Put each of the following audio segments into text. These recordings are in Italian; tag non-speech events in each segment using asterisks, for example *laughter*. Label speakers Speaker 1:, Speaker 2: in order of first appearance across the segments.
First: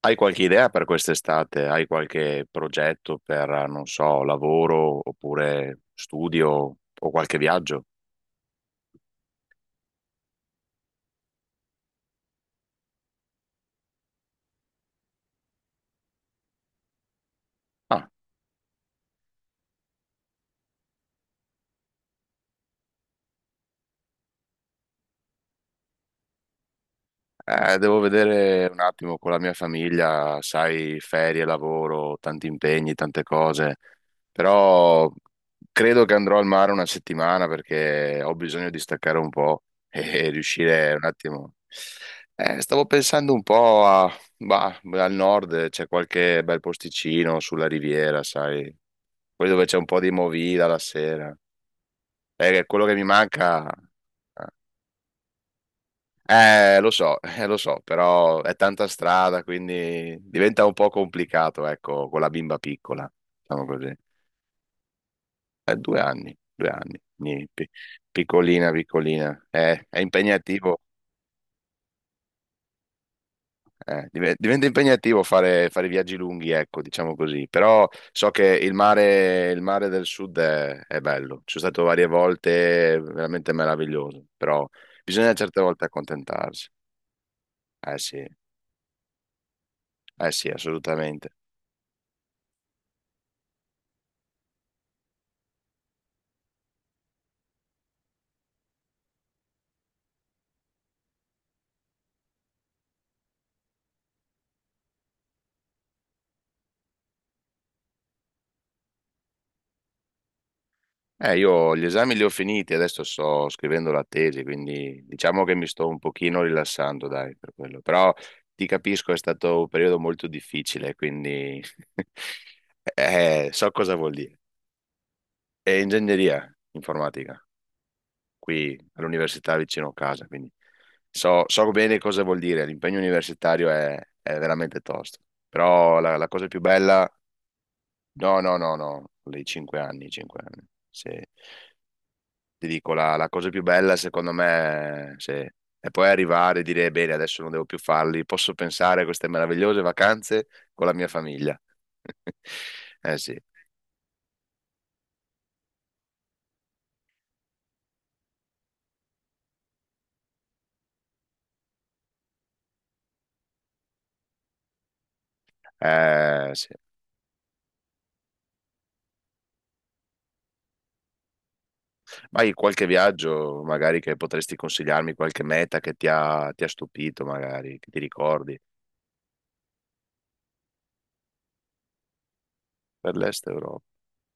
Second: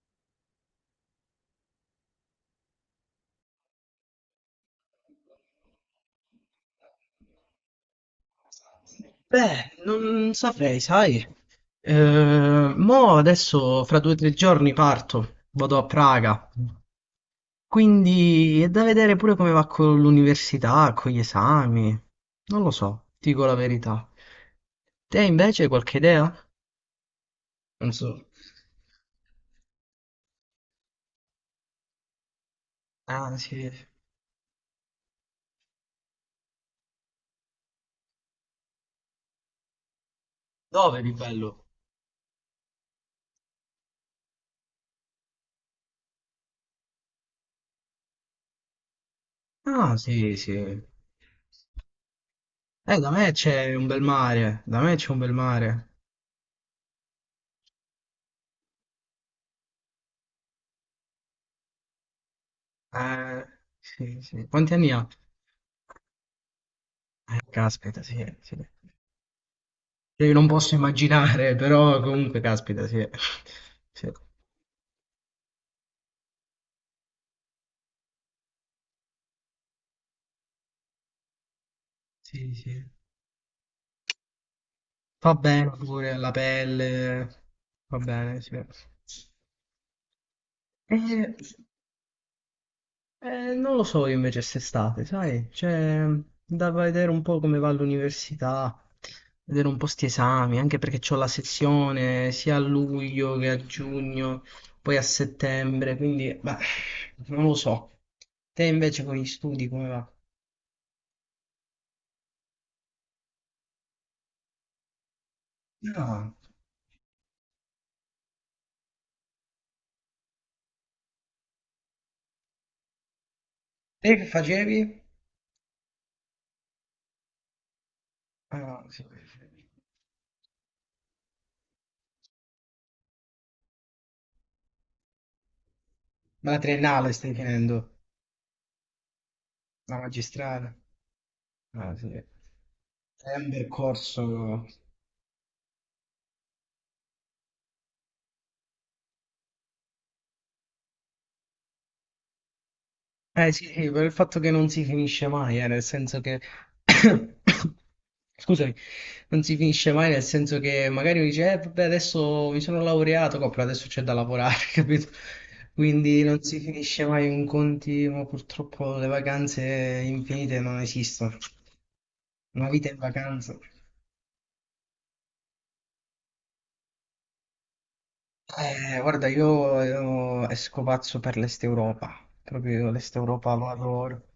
Speaker 1: Hai qualche idea per quest'estate? Hai qualche progetto per, non so, lavoro oppure studio o qualche viaggio?
Speaker 2: Beh, non saprei, sai. Mo adesso fra 2 o 3 giorni parto, vado a Praga.
Speaker 1: Ah,
Speaker 2: Quindi è da vedere pure come va con l'università, con gli esami. Non lo so, ti dico la verità. Te invece hai qualche idea? Non
Speaker 1: devo
Speaker 2: so.
Speaker 1: vedere un attimo con la mia famiglia, sai, ferie, lavoro, tanti impegni, tante
Speaker 2: Ah, sì.
Speaker 1: cose, però credo che andrò al mare una settimana perché ho bisogno di staccare un po' e *laughs* riuscire
Speaker 2: Dove
Speaker 1: un
Speaker 2: di
Speaker 1: attimo.
Speaker 2: bello?
Speaker 1: Stavo pensando un po' bah, al nord, c'è qualche bel posticino sulla riviera, sai. Poi dove c'è un
Speaker 2: Ah,
Speaker 1: po' di
Speaker 2: sì, sì.
Speaker 1: movida la sera. È quello che mi
Speaker 2: Da me
Speaker 1: manca.
Speaker 2: c'è un bel mare, da me c'è un bel mare.
Speaker 1: Lo so, *laughs* lo so, però è tanta strada, quindi diventa un po' complicato, ecco, con la bimba piccola,
Speaker 2: Eh,
Speaker 1: diciamo così.
Speaker 2: sì, sì. Quanti anni ha?
Speaker 1: È 2 anni, 2 anni, quindi
Speaker 2: Caspita, sì, sì. Cioè,
Speaker 1: piccolina, piccolina. È
Speaker 2: io non posso
Speaker 1: impegnativo.
Speaker 2: immaginare, però comunque, caspita, sì. Sì,
Speaker 1: Diventa impegnativo fare viaggi lunghi, ecco, diciamo così, però so che il mare del sud è bello, ci sono stato varie
Speaker 2: sì, sì.
Speaker 1: volte, è veramente meraviglioso, però bisogna
Speaker 2: Fa
Speaker 1: certe
Speaker 2: bene
Speaker 1: volte
Speaker 2: pure alla
Speaker 1: accontentarsi.
Speaker 2: pelle,
Speaker 1: Eh
Speaker 2: va
Speaker 1: sì,
Speaker 2: bene, sì.
Speaker 1: eh sì, assolutamente.
Speaker 2: Eh, non lo so io invece quest'estate, sai? Cioè, da vedere un po' come va l'università, vedere un po' sti esami, anche perché c'ho la sezione sia a luglio che a giugno, poi a settembre, quindi, beh, non lo so. Te invece con gli studi come va?
Speaker 1: Io gli esami li ho finiti, adesso sto scrivendo la tesi, quindi diciamo che mi sto un
Speaker 2: No.
Speaker 1: pochino rilassando, dai, per quello, però ti capisco, è stato un periodo molto difficile, quindi *laughs* so cosa vuol
Speaker 2: Te che
Speaker 1: dire.
Speaker 2: facevi?
Speaker 1: È ingegneria informatica, qui
Speaker 2: Ah, sì.
Speaker 1: all'università vicino a casa, quindi so bene cosa vuol dire, l'impegno universitario è veramente tosto, però la cosa
Speaker 2: Ma la
Speaker 1: più bella,
Speaker 2: triennale stai finendo,
Speaker 1: no, no, no, no, i cinque
Speaker 2: la
Speaker 1: anni, i 5 anni,
Speaker 2: magistrale.
Speaker 1: se,
Speaker 2: Ah, sì.
Speaker 1: ti dico, la
Speaker 2: È
Speaker 1: cosa
Speaker 2: un
Speaker 1: più bella secondo
Speaker 2: percorso.
Speaker 1: me se, è poi arrivare e dire, bene, adesso non devo più farli, posso pensare a queste meravigliose vacanze con la mia famiglia. *laughs* Eh sì.
Speaker 2: Eh sì, sì, per il fatto che non si finisce mai, nel senso che. *coughs* Scusami, non si finisce mai, nel senso che magari mi dice, vabbè, adesso mi sono laureato, però adesso c'è da lavorare, *laughs* capito? Quindi non si
Speaker 1: Sì.
Speaker 2: finisce mai un continuo, purtroppo le vacanze infinite non esistono.
Speaker 1: Hai
Speaker 2: Una
Speaker 1: qualche
Speaker 2: vita in vacanza.
Speaker 1: viaggio magari che potresti consigliarmi, qualche meta che ti ha stupito magari, che ti ricordi
Speaker 2: Guarda, io esco pazzo per l'Est Europa, proprio
Speaker 1: per
Speaker 2: l'Est
Speaker 1: l'Est
Speaker 2: Europa lo
Speaker 1: Europa?
Speaker 2: adoro.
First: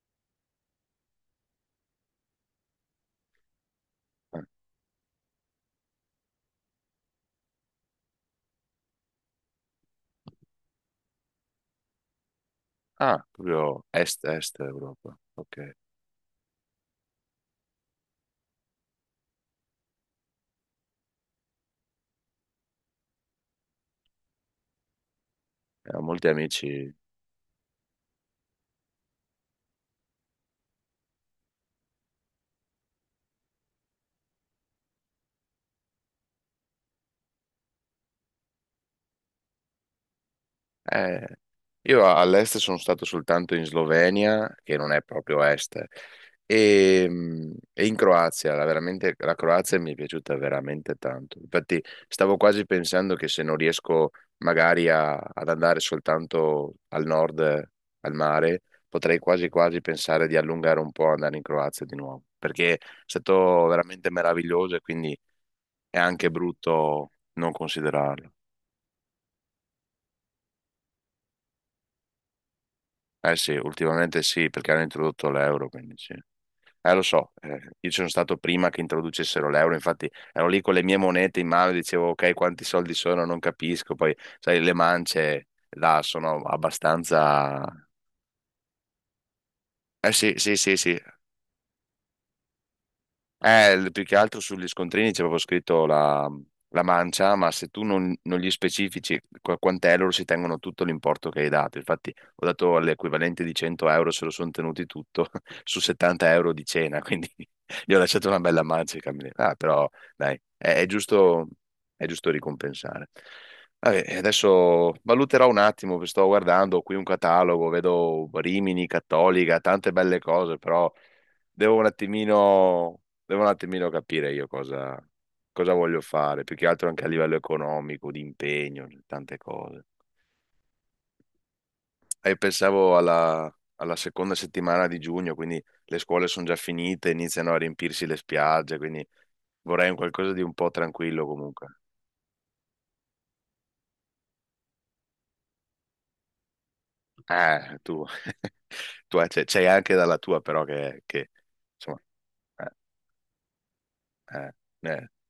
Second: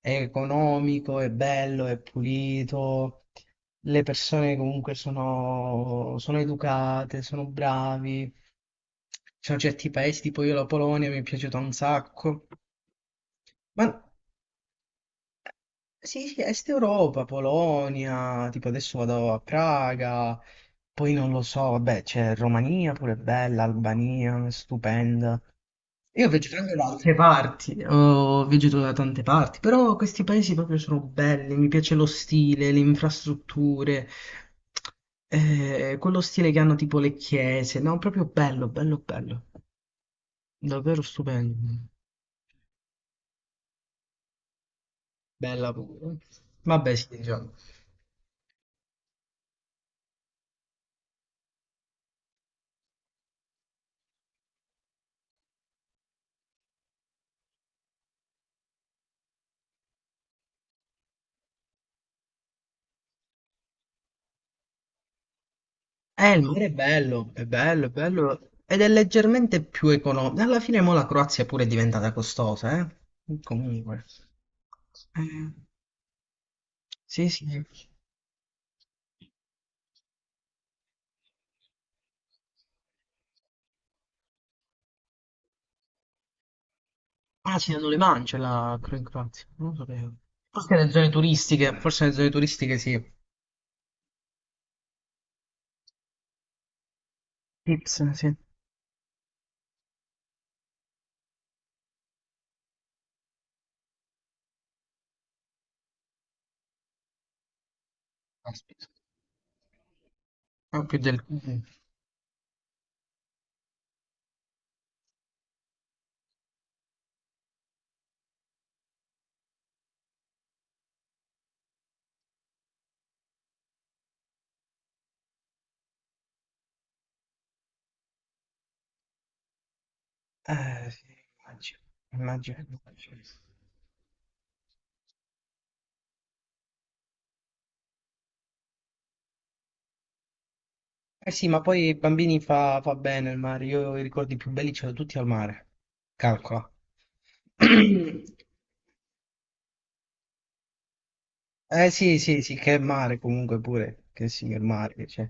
Speaker 2: È economico, è bello, è pulito, le persone comunque sono, sono educate, sono bravi. Ci sono certi paesi, tipo io la Polonia mi è piaciuta un sacco.
Speaker 1: Ah, proprio
Speaker 2: Ma
Speaker 1: Est-Est Europa. Ok,
Speaker 2: sì, sì, Est Europa, Polonia, tipo adesso vado a Praga, poi non lo so, vabbè, c'è Romania pure bella, Albania, stupenda.
Speaker 1: eh, ho molti
Speaker 2: Io vegeto anche da
Speaker 1: amici.
Speaker 2: altre parti, ho vegeto da tante parti, però questi paesi proprio sono belli, mi piace lo stile, le infrastrutture, quello stile che hanno tipo le chiese, no, proprio bello, bello, bello, davvero
Speaker 1: Eh,
Speaker 2: stupendo,
Speaker 1: io all'est sono stato soltanto in Slovenia, che non è proprio
Speaker 2: bella
Speaker 1: est,
Speaker 2: pure. Vabbè,
Speaker 1: e,
Speaker 2: sì, diciamo.
Speaker 1: mm, e in Croazia. Veramente, la Croazia mi è piaciuta veramente tanto. Infatti, stavo quasi pensando che se non riesco magari ad andare soltanto al nord, al mare, potrei quasi quasi pensare di allungare un po' e andare in Croazia di nuovo, perché è stato veramente meraviglioso e quindi è anche
Speaker 2: Il mare è
Speaker 1: brutto
Speaker 2: bello, è
Speaker 1: non
Speaker 2: bello, è
Speaker 1: considerarlo.
Speaker 2: bello, ed è leggermente più economico. Alla fine mo la Croazia pure è diventata costosa,
Speaker 1: Eh
Speaker 2: eh?
Speaker 1: sì,
Speaker 2: Comunque.
Speaker 1: ultimamente sì, perché hanno introdotto
Speaker 2: Eh,
Speaker 1: l'euro, quindi sì. Lo
Speaker 2: sì,
Speaker 1: so,
Speaker 2: sì.
Speaker 1: io ci sono stato prima che introducessero l'euro, infatti ero lì con le mie monete in mano e dicevo, ok, quanti soldi sono, non capisco, poi, sai, le mance là sono
Speaker 2: Ah,
Speaker 1: abbastanza.
Speaker 2: sì, non le mangia la Croazia, non lo
Speaker 1: Eh
Speaker 2: sapevo.
Speaker 1: sì, sì,
Speaker 2: Forse
Speaker 1: sì,
Speaker 2: nelle
Speaker 1: sì,
Speaker 2: zone turistiche, forse nelle zone turistiche sì.
Speaker 1: eh, più che altro sugli scontrini c'è proprio scritto la mancia, ma se tu
Speaker 2: Tips,
Speaker 1: non,
Speaker 2: sì.
Speaker 1: non gli specifici quant'è, loro si tengono tutto l'importo che hai dato. Infatti, ho dato l'equivalente di 100 euro, se lo sono tenuti tutto *laughs* su 70 euro di cena, quindi *laughs* gli ho lasciato una bella
Speaker 2: Aspetta.
Speaker 1: mancia ai camerieri. Ah, però dai, è,
Speaker 2: Ah,
Speaker 1: è
Speaker 2: più del...
Speaker 1: giusto, è giusto ricompensare. Vabbè, e adesso valuterò un attimo, perché sto guardando qui un catalogo, vedo Rimini, Cattolica, tante belle cose, però devo un attimino devo un attimino capire io cosa voglio fare, più che altro anche a livello economico, di impegno, tante cose.
Speaker 2: Sì, immagino,
Speaker 1: E
Speaker 2: immagino.
Speaker 1: pensavo
Speaker 2: Immagino.
Speaker 1: alla seconda settimana di giugno, quindi le scuole sono già finite, iniziano a riempirsi le spiagge, quindi vorrei un qualcosa di un po' tranquillo
Speaker 2: Eh sì, ma
Speaker 1: comunque.
Speaker 2: poi i bambini fa bene il mare. Io i ricordi più belli ce li ho tutti al mare. Calcola. *clears throat*
Speaker 1: Tu, *laughs* tu c'è anche dalla tua però che
Speaker 2: Eh
Speaker 1: insomma,
Speaker 2: sì, sì, sì,
Speaker 1: eh,
Speaker 2: che mare comunque pure. Che
Speaker 1: eh,
Speaker 2: signor mare che
Speaker 1: eh,
Speaker 2: c'è.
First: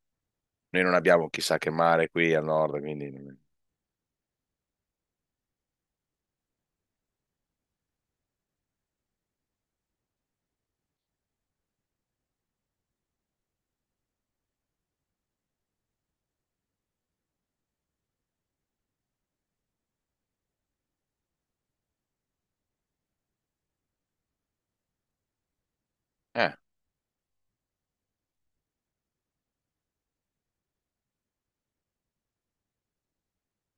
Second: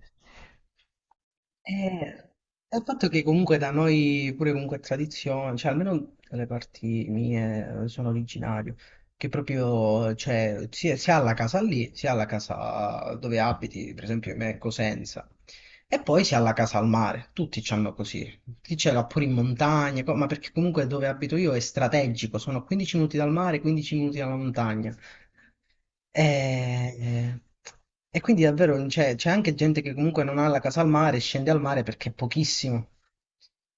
Speaker 1: noi non abbiamo chissà che mare
Speaker 2: Eh,
Speaker 1: qui al
Speaker 2: è
Speaker 1: nord,
Speaker 2: il fatto che
Speaker 1: quindi...
Speaker 2: comunque da noi pure comunque è tradizione, cioè almeno le parti mie sono originario, che proprio cioè, sia alla casa lì, sia alla casa dove abiti, per esempio me è Cosenza, e poi sia alla casa al mare, tutti c'hanno così, chi ce l'ha pure in montagna, ma perché comunque dove abito io è strategico, sono 15 minuti dal mare, 15 minuti dalla montagna.
Speaker 1: eh,
Speaker 2: E, e quindi davvero cioè, c'è anche gente che comunque non ha la casa al mare, scende al mare perché è pochissimo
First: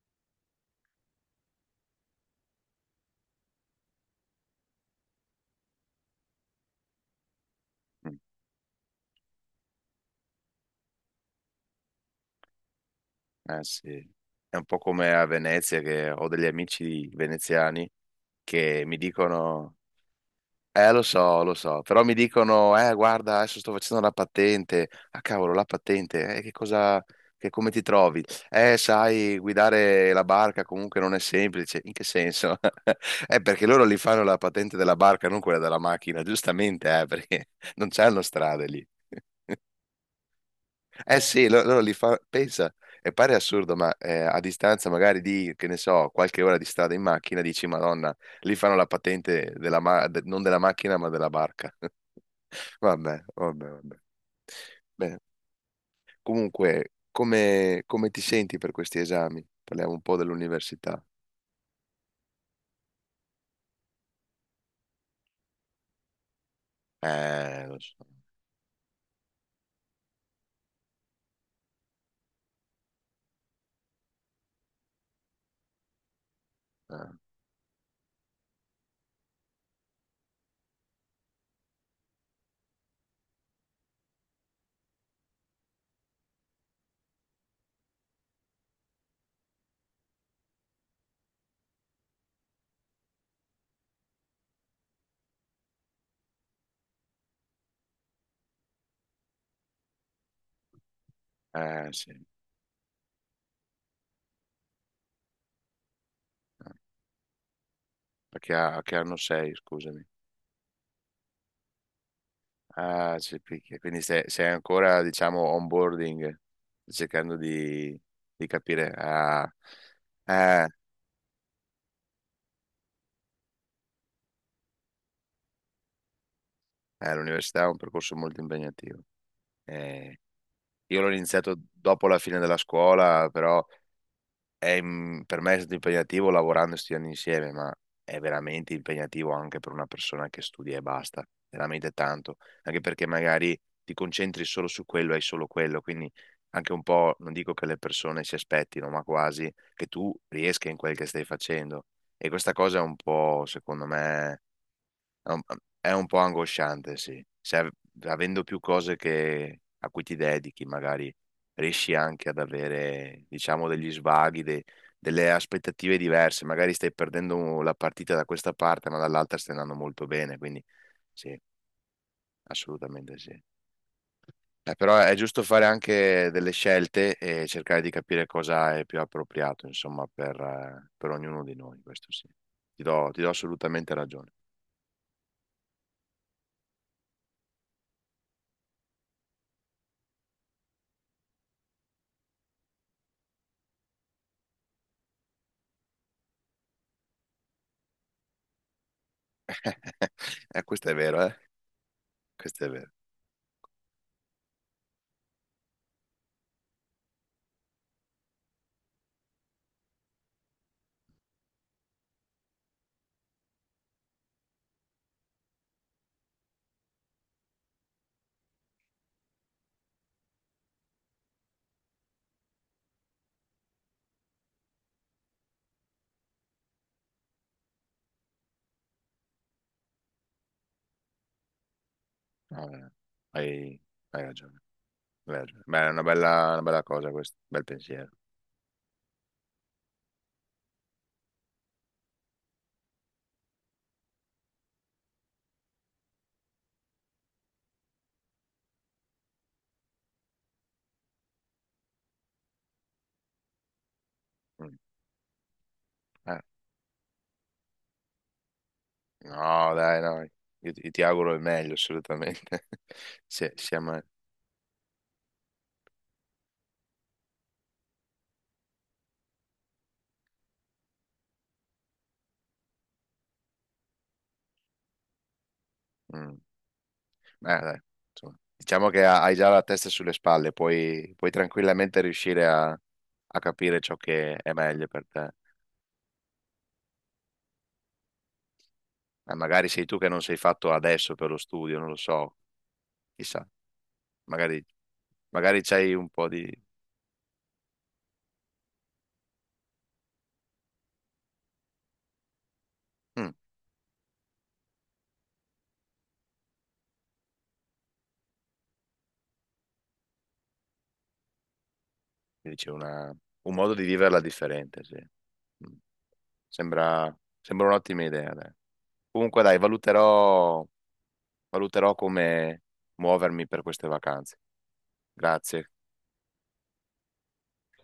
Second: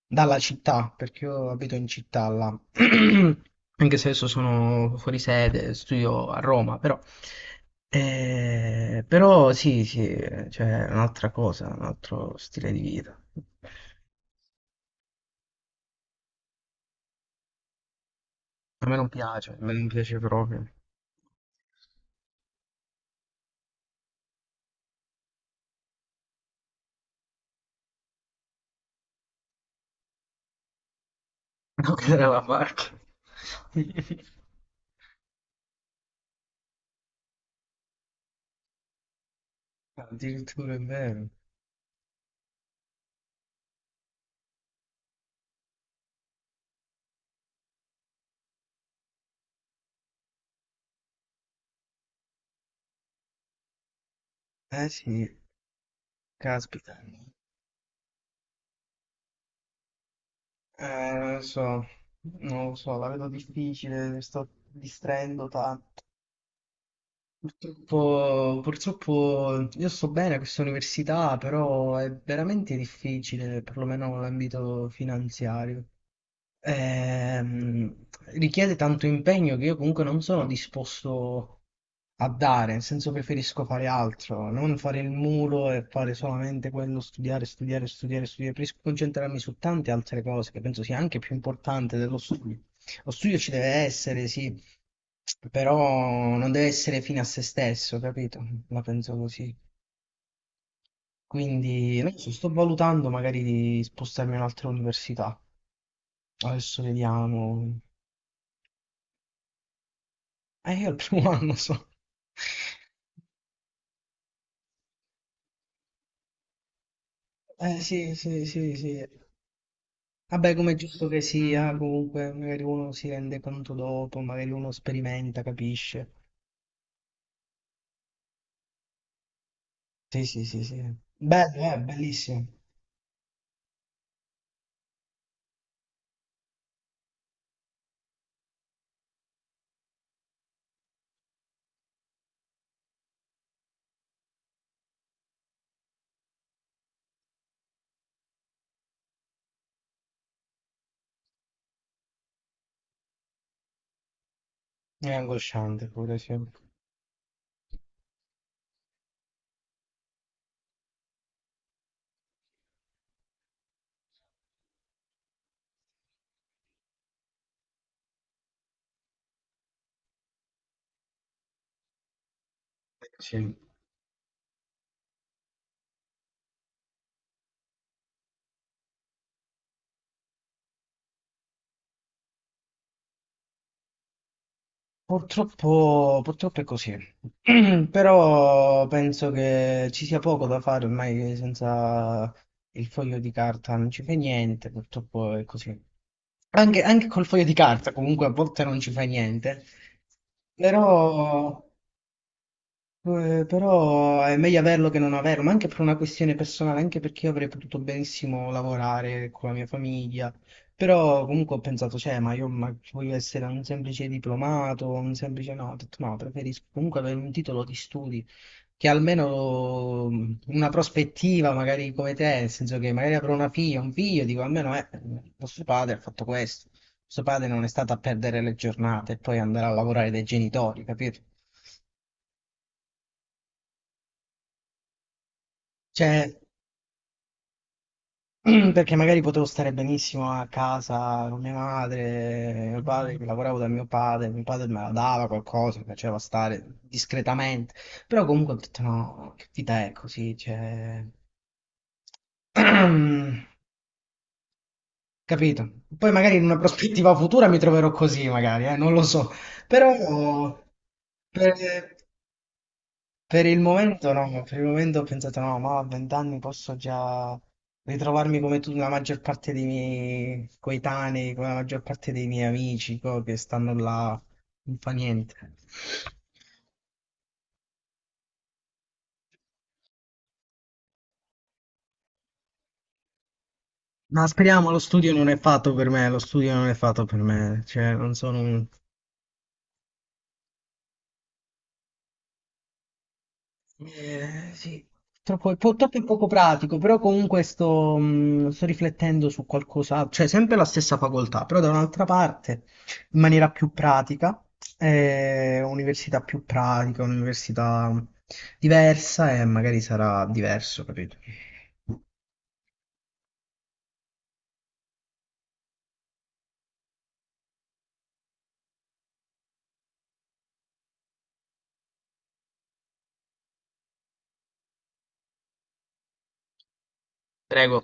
Speaker 2: dalla città, perché io abito in città là. *clears throat* Anche se adesso sono fuori sede, studio a Roma, però,
Speaker 1: mm.
Speaker 2: però sì, sì, cioè, è un'altra cosa, un altro stile di vita.
Speaker 1: Eh sì, è un po' come a Venezia che ho degli amici veneziani che
Speaker 2: A
Speaker 1: mi
Speaker 2: me non piace, a me
Speaker 1: dicono,
Speaker 2: non piace proprio.
Speaker 1: lo
Speaker 2: *laughs*
Speaker 1: so, però mi dicono, guarda, adesso sto facendo la patente, ah cavolo, la patente, che cosa, che come ti trovi? Sai, guidare la barca comunque non è semplice, in
Speaker 2: Non
Speaker 1: che
Speaker 2: creare la
Speaker 1: senso?
Speaker 2: macchina.
Speaker 1: *laughs* Perché loro li fanno la
Speaker 2: *laughs*
Speaker 1: patente della barca, non quella della macchina, giustamente, perché *laughs* non c'hanno strade lì.
Speaker 2: Addirittura è
Speaker 1: Eh
Speaker 2: vero.
Speaker 1: sì, loro li fa, pensa, e pare assurdo, ma a distanza magari di, che ne so, qualche ora di strada in macchina, dici, Madonna, lì fanno la patente della non della macchina, ma della barca. *laughs* Vabbè, vabbè, vabbè.
Speaker 2: Eh
Speaker 1: Bene.
Speaker 2: sì,
Speaker 1: Comunque,
Speaker 2: caspita.
Speaker 1: come ti senti per questi esami? Parliamo un po' dell'università.
Speaker 2: Non lo so, non lo so, la vedo difficile, mi sto distraendo tanto.
Speaker 1: Lo so.
Speaker 2: Purtroppo, purtroppo io sto bene a questa università, però è veramente difficile, perlomeno nell'ambito finanziario.
Speaker 1: Eh,
Speaker 2: ehm, richiede tanto impegno che io comunque non sono disposto a dare, nel senso preferisco fare altro, non fare il mulo e fare solamente quello, studiare, studiare, studiare, studiare, preferisco concentrarmi su tante altre cose che penso sia anche più importante dello studio. Lo studio ci deve essere, sì, però non deve essere fine a se stesso, capito? La penso così.
Speaker 1: eh,
Speaker 2: Quindi,
Speaker 1: sì,
Speaker 2: non so, sto valutando magari di spostarmi in un'altra università. Adesso vediamo.
Speaker 1: perché, che anno sei, scusami?
Speaker 2: Io al primo *laughs* anno so.
Speaker 1: Ah, c'è il picchio. Quindi sei ancora, diciamo, onboarding, cercando
Speaker 2: Eh
Speaker 1: di,
Speaker 2: sì, sì,
Speaker 1: di
Speaker 2: sì,
Speaker 1: capire.
Speaker 2: sì.
Speaker 1: Ah,
Speaker 2: Vabbè,
Speaker 1: eh,
Speaker 2: come è giusto che sia, comunque magari uno si rende conto dopo, magari uno sperimenta, capisce.
Speaker 1: l'università è un percorso molto impegnativo. Eh,
Speaker 2: Sì, sì, sì, sì.
Speaker 1: io l'ho iniziato
Speaker 2: Bello,
Speaker 1: dopo la fine
Speaker 2: bellissimo.
Speaker 1: della scuola, però per me è stato impegnativo lavorando e studiando insieme, ma è veramente impegnativo anche per una persona che studia e basta, veramente tanto, anche perché magari ti concentri solo su quello, e hai solo quello, quindi anche un po', non dico che le persone si aspettino, ma quasi che tu riesca in quel che stai facendo. E questa cosa è un po', secondo me,
Speaker 2: È
Speaker 1: è un,
Speaker 2: angosciante
Speaker 1: è un
Speaker 2: pure,
Speaker 1: po'
Speaker 2: sì.
Speaker 1: angosciante, sì. Se av- Avendo più cose a cui ti dedichi, magari riesci anche ad avere, diciamo, degli svaghi, delle aspettative diverse. Magari stai perdendo la partita da questa parte, ma dall'altra stai andando molto bene. Quindi sì, assolutamente sì.
Speaker 2: Sì.
Speaker 1: Però è giusto fare anche delle scelte e cercare di capire cosa è più appropriato, insomma, per ognuno di noi. Questo sì. Ti do assolutamente ragione.
Speaker 2: Purtroppo, purtroppo è così, *clears throat* però penso che ci sia poco da fare ormai senza il foglio di carta, non ci fai niente, purtroppo è così. Anche, anche col foglio di carta comunque a volte non ci fai niente,
Speaker 1: *laughs* Questo è vero, eh?
Speaker 2: però
Speaker 1: Questo è vero.
Speaker 2: però è meglio averlo che non averlo, ma anche per una questione personale, anche perché io avrei potuto benissimo lavorare con la mia famiglia. Però comunque ho pensato, cioè, ma io ma voglio essere un semplice diplomato, un semplice no, ho detto no, preferisco comunque avere un titolo di studi che almeno una prospettiva, magari come te, nel senso che magari avrò una figlia, un figlio, dico almeno vostro padre ha fatto questo, vostro padre non è stato a perdere le giornate e poi andare a lavorare dai genitori, capito?
Speaker 1: No, hai, hai ragione, hai ragione. Beh, è una
Speaker 2: Cioè,
Speaker 1: bella, una bella cosa questo, bel pensiero.
Speaker 2: *clears throat* perché magari potevo stare benissimo a casa con mia madre, mio padre, che lavoravo da mio padre me la dava qualcosa, mi piaceva stare discretamente, però comunque ho detto no, che vita è così, cioè... *clears throat*
Speaker 1: Mm.
Speaker 2: Capito? Poi magari
Speaker 1: Eh,
Speaker 2: in una prospettiva futura mi troverò così, magari, non lo so,
Speaker 1: no,
Speaker 2: però
Speaker 1: dai, no, io ti auguro il meglio,
Speaker 2: per,
Speaker 1: assolutamente. *laughs*
Speaker 2: per il
Speaker 1: Siamo.
Speaker 2: momento no, per il momento ho pensato no, ma a 20 anni posso già ritrovarmi come tu, la maggior parte dei miei coetanei, come la maggior parte dei miei amici, che stanno là, non fa niente.
Speaker 1: Mm. Beh, dai, insomma, diciamo che hai già la testa sulle spalle, puoi tranquillamente riuscire a capire ciò
Speaker 2: Ma
Speaker 1: che è
Speaker 2: speriamo, lo
Speaker 1: meglio per
Speaker 2: studio non
Speaker 1: te.
Speaker 2: è fatto per me, lo studio non è fatto per me, cioè non sono un
Speaker 1: Magari sei tu che non sei fatto adesso per lo studio, non lo so, chissà,
Speaker 2: eh,
Speaker 1: magari,
Speaker 2: sì, troppo,
Speaker 1: magari c'hai
Speaker 2: troppo
Speaker 1: un
Speaker 2: poco
Speaker 1: po' di.
Speaker 2: pratico, però comunque sto riflettendo su qualcosa, cioè sempre la stessa facoltà, però da un'altra parte, in
Speaker 1: Mm.
Speaker 2: maniera più pratica, università più pratica, università diversa e magari sarà diverso, capito?
Speaker 1: Quindi c'è un modo di viverla differente, sì. Mm. Sembra, sembra un'ottima idea, dai. Comunque, dai, valuterò come muovermi per queste vacanze. Grazie.
Speaker 2: Prego.